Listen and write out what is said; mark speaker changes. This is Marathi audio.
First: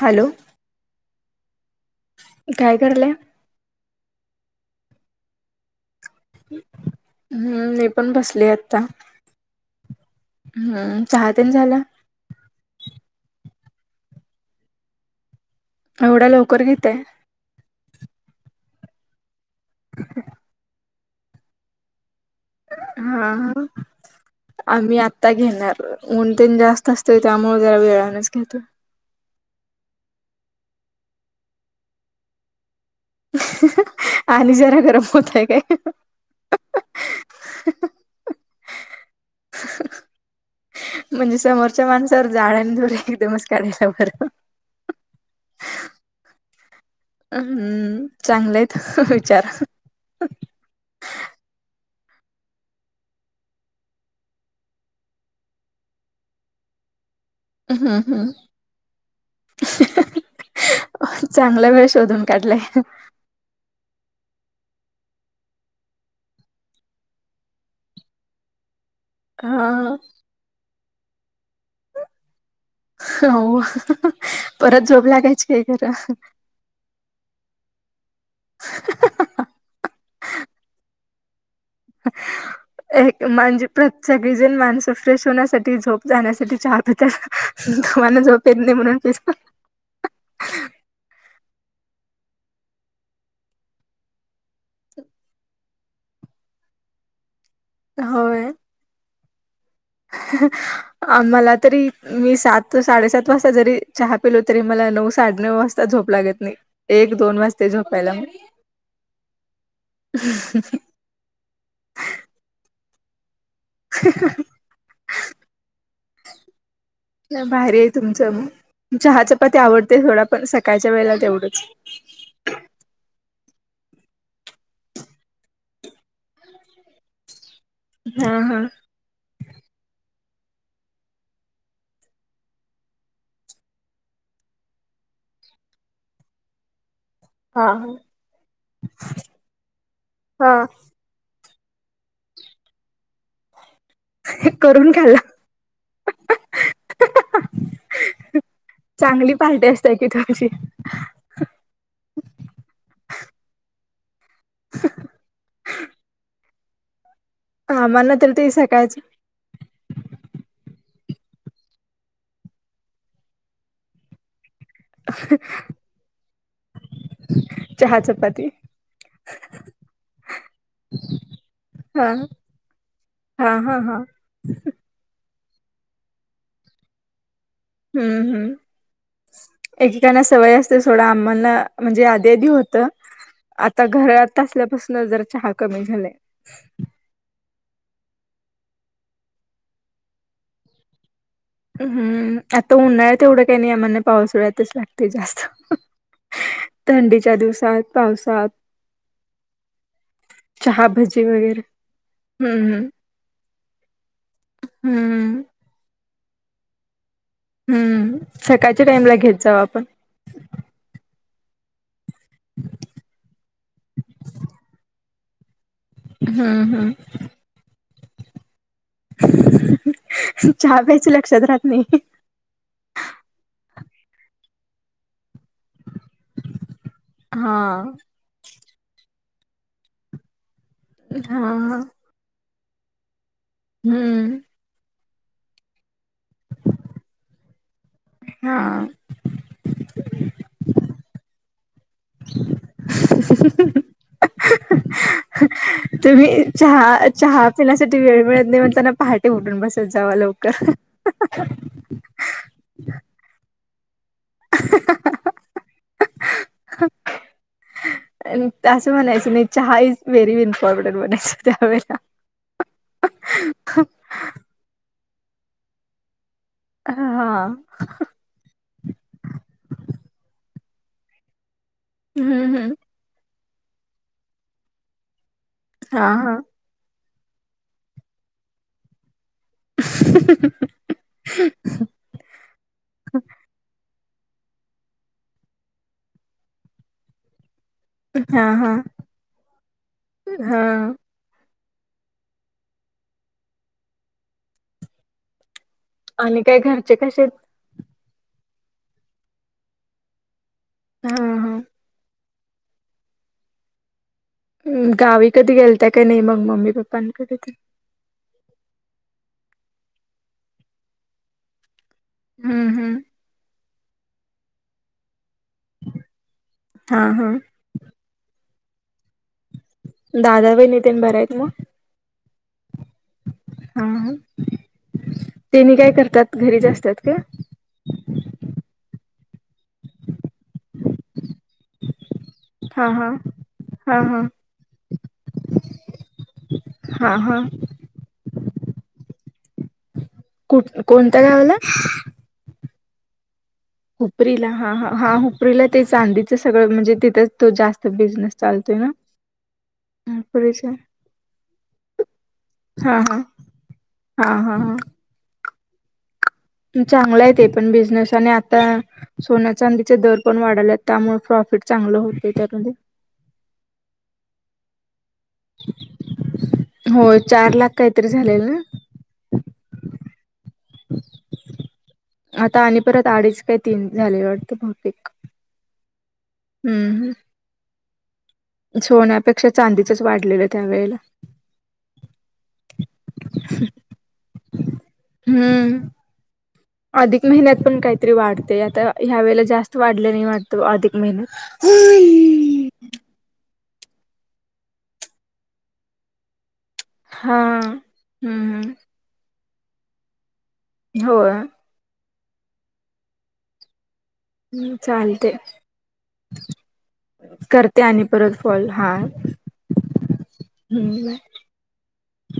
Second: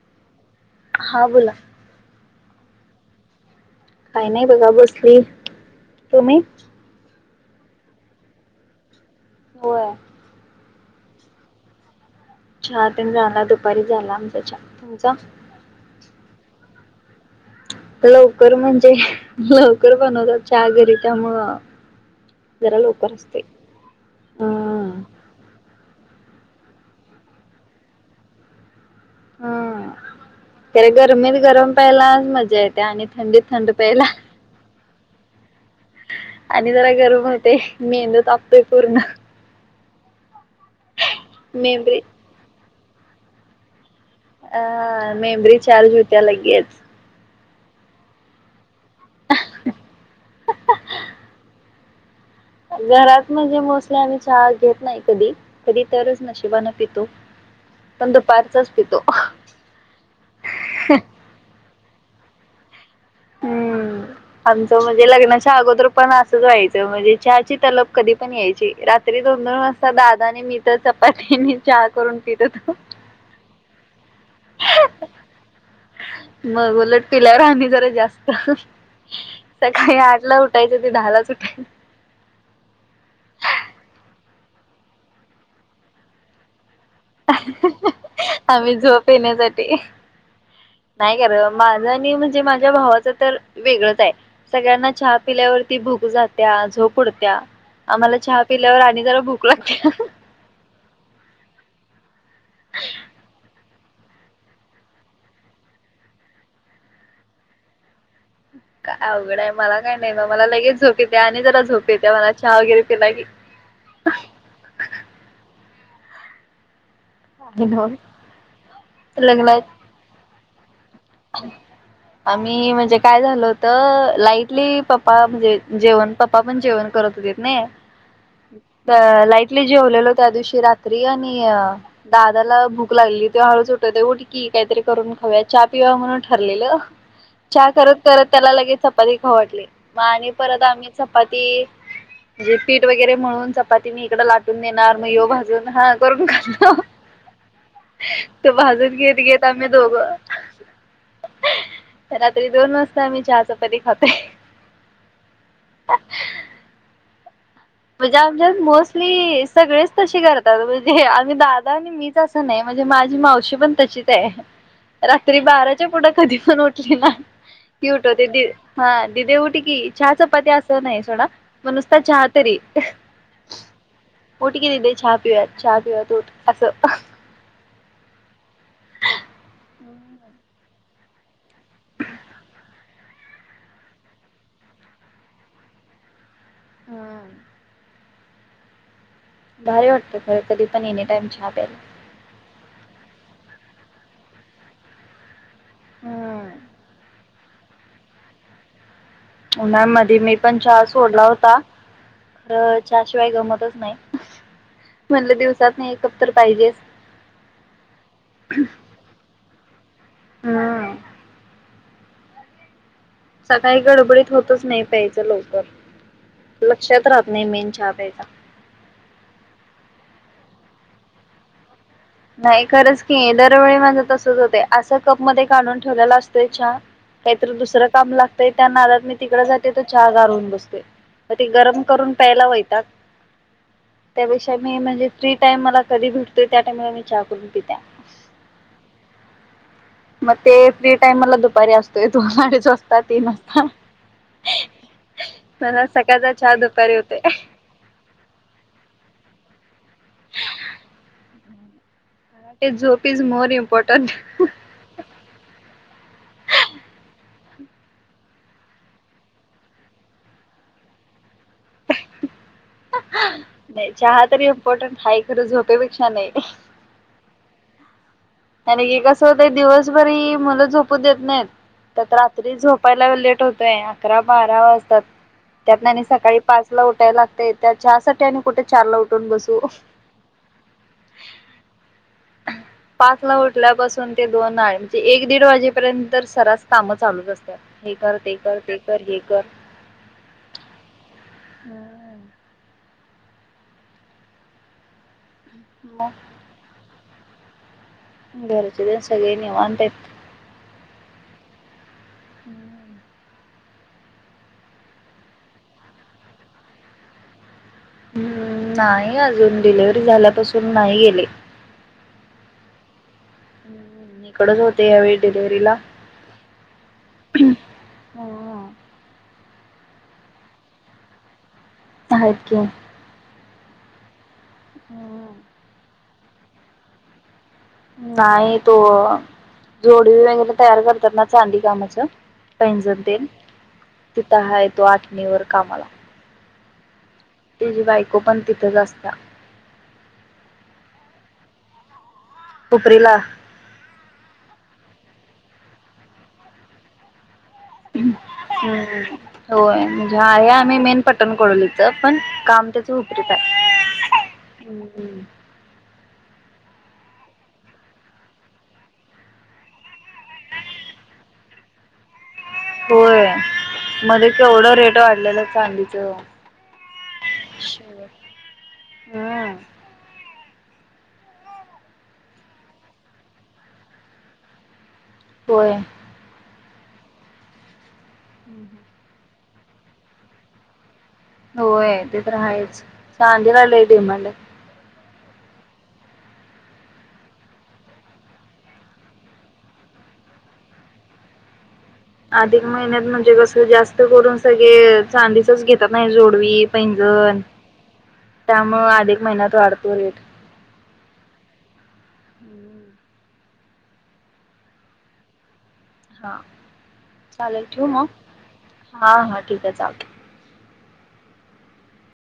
Speaker 1: हॅलो?
Speaker 2: हा, बोला?
Speaker 1: काय करलं?
Speaker 2: काही नाही, बघा बसलो तुम्ही?
Speaker 1: हम्म मी पण बसली, आता.
Speaker 2: होय.
Speaker 1: हम्म चहातेण झाला?
Speaker 2: च्या तेण झाला, दुपारी झाला आमचा च्या, तुमचा?
Speaker 1: एवढा लवकर घेताय?
Speaker 2: लवकर म्हणजे लवकर बनवतात च्या घरी त्यामुळ
Speaker 1: हा
Speaker 2: हम
Speaker 1: आम्ही आता घेणार. ऊन तेन जास्त असतय, त्यामुळे जरा वेळानच घेतो.
Speaker 2: हम, तरी गरमीत गरम प्यायला मजा येत आणि थंडीत थंड प्यायला.
Speaker 1: आणि जरा गरम होतय काय
Speaker 2: आणि जरा गरम होते मेंदू तापतोय पूर्ण.
Speaker 1: म्हणजे समोरच्या
Speaker 2: मेमरी
Speaker 1: माणसावर जाळ आणि धुर एकदमच काढायला बर.
Speaker 2: अ मेमरी चार्ज होत्या लगेच.
Speaker 1: हम्म चांगलंयत विचार.
Speaker 2: घरात म्हणजे मोस्टली आम्ही चहा घेत नाही कधी, कधी तरच नशिबानें पितो.
Speaker 1: हम्म.
Speaker 2: पण
Speaker 1: हम्.
Speaker 2: दुपारचाच पितो.
Speaker 1: चांगला भेष- शोधून काढलाय.
Speaker 2: हम्म. आमचं म्हणजे लग्नाच्या अगोदर पण असंच व्हायचं, म्हणजे चहाची तलब कधी पण यायची, रा री दोन दोन वाजता
Speaker 1: हा
Speaker 2: दादा आणि मी तर चपातीने चहा करून पित होतो.
Speaker 1: हो परत झोप लागायची काय खरं.
Speaker 2: मग उलट पिल्यावर आणि जरा जास्त सकाळी आठ ला उठायचं ते दहालाच उठायचं.
Speaker 1: [inaudible] एक म्हणजे प्रत सगळीजण माणस फ्रेश होण्यासाठी झोप जाण्यासाठी चहा तुम्हाला झोप येत नाही
Speaker 2: आम्ही
Speaker 1: म्हणून
Speaker 2: झोप
Speaker 1: पिता
Speaker 2: येण्यासाठी माझा आणि म्हणजे माझ्या भावाच तर वेगळंच आहे सगळ्यांना चहा पिल्यावरती भूक जात्या झोप उडत्या आम्हाला चहा
Speaker 1: होय
Speaker 2: पिल्यावर आणि जरा भूक लागत्या
Speaker 1: मला तरी मी सात साडेसात वाजता जरी चहा पेलो तरी मला नऊ साडे नऊ वाजता झोप झोप लागत नाही एक दोन वाजतय झोपायला म
Speaker 2: काय अवघडंय मला काय नाही म मला लगेच झोप येते आणि जरा झोप येते मला चहा वगैरे [inaudible]
Speaker 1: [inaudible] भारी
Speaker 2: हॅलो
Speaker 1: आहे तुमचं मत चहा चपाती
Speaker 2: लग्नात
Speaker 1: आवडते सोडा पण स
Speaker 2: आम्ही म्हणजे काय झालो होत तर लाईटली पप्पा म्हणजे जेवण पप्पा पण जेवण करत होते नई
Speaker 1: हा हा
Speaker 2: तर लाईट ली जेवलेलो त्या दिवशी रात्री आणि दादाला भूक लागली तो हळूच उटवतोय उटकी काहीतरी करून खाऊया चहा पिऊया म्हणून ठरलेलं
Speaker 1: हा
Speaker 2: चहा
Speaker 1: हा
Speaker 2: करत करत त्याला लगेच चपाती खाऊ वाटली मग आणि परत
Speaker 1: हा
Speaker 2: आम्ही चपाती म्हणे पीठ वगैरे मळून चप पाती मी इकडं लाटून
Speaker 1: करून
Speaker 2: देणार मग
Speaker 1: खाल्ला
Speaker 2: ह्यो भाजून हा करून खाल्लो तो भाजून घेत
Speaker 1: चांगली
Speaker 2: घेत
Speaker 1: पार्टी
Speaker 2: आम्ही
Speaker 1: असते की
Speaker 2: दोघं
Speaker 1: तुमची
Speaker 2: रात्री दोन वाजता आम्ही चहा चपाती खातोय
Speaker 1: [inaudible] आम्हाला
Speaker 2: म्हणजे
Speaker 1: तर ते
Speaker 2: आमच्यात
Speaker 1: सकाळच
Speaker 2: मोस्टली सगळेच तसे करतात म्हजे आणि दादा आणि मीच असं नाही म्हणजे माझी मावशी पण तशीच आहे. रात्री बाराच्या पुढं कधी पण उठली ना ती
Speaker 1: चहा
Speaker 2: उठवत्याती
Speaker 1: चपाती
Speaker 2: हा दिदे उठ की चहा चपाती असं नाही सोडा पण नुसता
Speaker 1: हा
Speaker 2: चहा उट
Speaker 1: हा हा हा
Speaker 2: कि दिदे चहा पिऊयात चहा किंवा दुधं अस
Speaker 1: हम्म हम्म एकेकांना सवय असते. थोडं आम्हांला म्हणजे आधी आधी होत आता घरात असल्यापासन जरा चहा कमी झालाय.
Speaker 2: [inaudible] भारी वाटते खरं कधी पण एनी टाइम चहा प्यायला.
Speaker 1: हम्म आता उन्हाळ्यात येवढं काही नाही आम्हांना पावसळ्यातच लागते जास्त
Speaker 2: हम्म
Speaker 1: थंडीच्या दिवसात पावसात.
Speaker 2: उन्हामध्ये मी पण चहा
Speaker 1: भजी
Speaker 2: सोडला होता
Speaker 1: वगैरे हम्म
Speaker 2: चहाशिवाय गमतच नाही. म्हणटलं
Speaker 1: हम्म
Speaker 2: दिवसात एक कप तर पाहिजेच.
Speaker 1: हम्म सकाळच्या टाइमला घेत जावा पण
Speaker 2: हम्म.
Speaker 1: [inaudible]
Speaker 2: सकाळी गडबडीत होतच नाही प्यायचं लवकर
Speaker 1: हम्म हम्म
Speaker 2: लक्षात राहत नाही मेन चहा प्यायच.
Speaker 1: चहा प्यायच लक्षात राहत नाही.
Speaker 2: नाही खरंच की दरवेळी माझं तसच होते असं कप मध्ये काढून ठेवलेला असतोय चहा काहीतर दुसरं
Speaker 1: हा
Speaker 2: काम लागतंय त्या नादात मी तिकड जाते तर चहा गारून बसतेय मग ते गरम
Speaker 1: हा
Speaker 2: करून प्यायला वैताग येतोय.
Speaker 1: हम्म
Speaker 2: त्यापेक्षा मी म्हणजे फ्री टाइम मला कधी भेटतोय त्या टाइमला मी चहा करून पित्या
Speaker 1: हा..
Speaker 2: मग ते फ्री टाइम मला दुपारी असतोय दोन साडेच वाजता तीन वाजता.. मला सकाळचा
Speaker 1: तुम्ही
Speaker 2: दुपारी
Speaker 1: चहा
Speaker 2: होतोय.
Speaker 1: चहा पिण्यासाठी वेळ मिळत नाही. म्हणताना पहाटे उठून बस... सजावा लवकर...
Speaker 2: म झोप इज मोर इमपॉर्टंट...
Speaker 1: असं म्हणायचं नाही चहा इज व्हेरी इम्पॉर्टंट म्हनायचं त्यावेळे...
Speaker 2: नाही. चहा तरी इम्पॉर्टंट हाय खरं झोपेपेक्षा नाही.
Speaker 1: हा...
Speaker 2: आणि की कसं होतय दिवसभरी मुलं झोपू देत नाहीत. तर
Speaker 1: हम्म
Speaker 2: रात्री
Speaker 1: हम्म
Speaker 2: झोपायला लेट होतोय अकरा बारा वाजतात. त्यातना आणि
Speaker 1: हा हा
Speaker 2: सकाळी पाच ला उठायला लागते त्या चहासाठी आणि कुठे चार ला उठ.. उन बसू पाच ला उठलं. ते दोन म्हणजे एक दीड वाजेपर्यंत सरास कामं चालूच असतात. हे कर ते
Speaker 1: हा
Speaker 2: कर
Speaker 1: हा
Speaker 2: ते कर हे कर
Speaker 1: हा
Speaker 2: हम. मग
Speaker 1: आणि काय घरचे कसेत.
Speaker 2: घरचे तर सगळे निवांत आहेत.
Speaker 1: हा हा.
Speaker 2: हम्म.
Speaker 1: हम् गावी कधी गेलता का नाही मग मम्मी पप्पांकडे तेन.
Speaker 2: हम् नाही अजून डिलिव्हरी झाल्यापासून नाही गेले.
Speaker 1: हम्म हम्म.
Speaker 2: इकडच होते यावेळी. डिलिवरीला..
Speaker 1: हा हा दादा वहिनी तेन बर आहेत ना.
Speaker 2: हायत कि.
Speaker 1: हा तेनी काय करतात घरीच जा असतात का.
Speaker 2: नाही तो जोडवी वगैरे तयार करतात ना चांदी कामाच...
Speaker 1: हा
Speaker 2: पैजणन
Speaker 1: हा
Speaker 2: तेन तिथ हा येतो आठणीवर कामाला...
Speaker 1: हा हा
Speaker 2: तेजे बायको पण तिथंच असत्या.
Speaker 1: कुठ कोणत्या गावाला.
Speaker 2: हुपरीला.
Speaker 1: हुपरीला हा हा हूपरीला ते चांदीचं सगळं म्हणजे तिथं...
Speaker 2: ह् होय म्हणजे आहे
Speaker 1: हुपरीचा
Speaker 2: आम्ही मेन पटण कोडोलीच पण.. काम त्याच
Speaker 1: हा हा
Speaker 2: हुपरीत हाय.
Speaker 1: हा हा हा. चांगला आहे ते पण बिझनेस आणि आता सोन्या चांदीचे दर पण वाढले आहेत त्यामुळे प्रॉ फिट चांगलं होईल
Speaker 2: होय मध्ये केवढं रेट वाढलेलं चांदीच....
Speaker 1: हो चार लाख काहीतरी झालेल ना.
Speaker 2: हम्म
Speaker 1: आता आणि परत आडीच काय तीन झाले वाटत भाऊतेक.
Speaker 2: होय.
Speaker 1: हम्म हम्.
Speaker 2: हम् हम्.
Speaker 1: पेक्षा चांदीच वाढलेलं त्यावेेळेला.
Speaker 2: होय ते तर राहायच चांदिला लय डिमांड...
Speaker 1: हम्. अधिक महिन्यात पण काहीतरी वाढते आता ह्या वेळेला जास्त वाढले नाही वाटत अधिक महिन्यात... होय..
Speaker 2: अधिक महिन्यात म्हणजे कस जास्त करून सगळे चांदीचच घेतात नाही जोडवी... पैंजण
Speaker 1: हा हम्म
Speaker 2: त्यामुळ अधिक महिन्यात वाढतो रेट.
Speaker 1: हो.
Speaker 2: हम्म.
Speaker 1: हम् चालते.
Speaker 2: हा. चालेल
Speaker 1: करते
Speaker 2: ठेवू
Speaker 1: आणि
Speaker 2: मग
Speaker 1: परत कॉल हा्
Speaker 2: हा हा ठीक आहे चालतंय.
Speaker 1: हूं बाय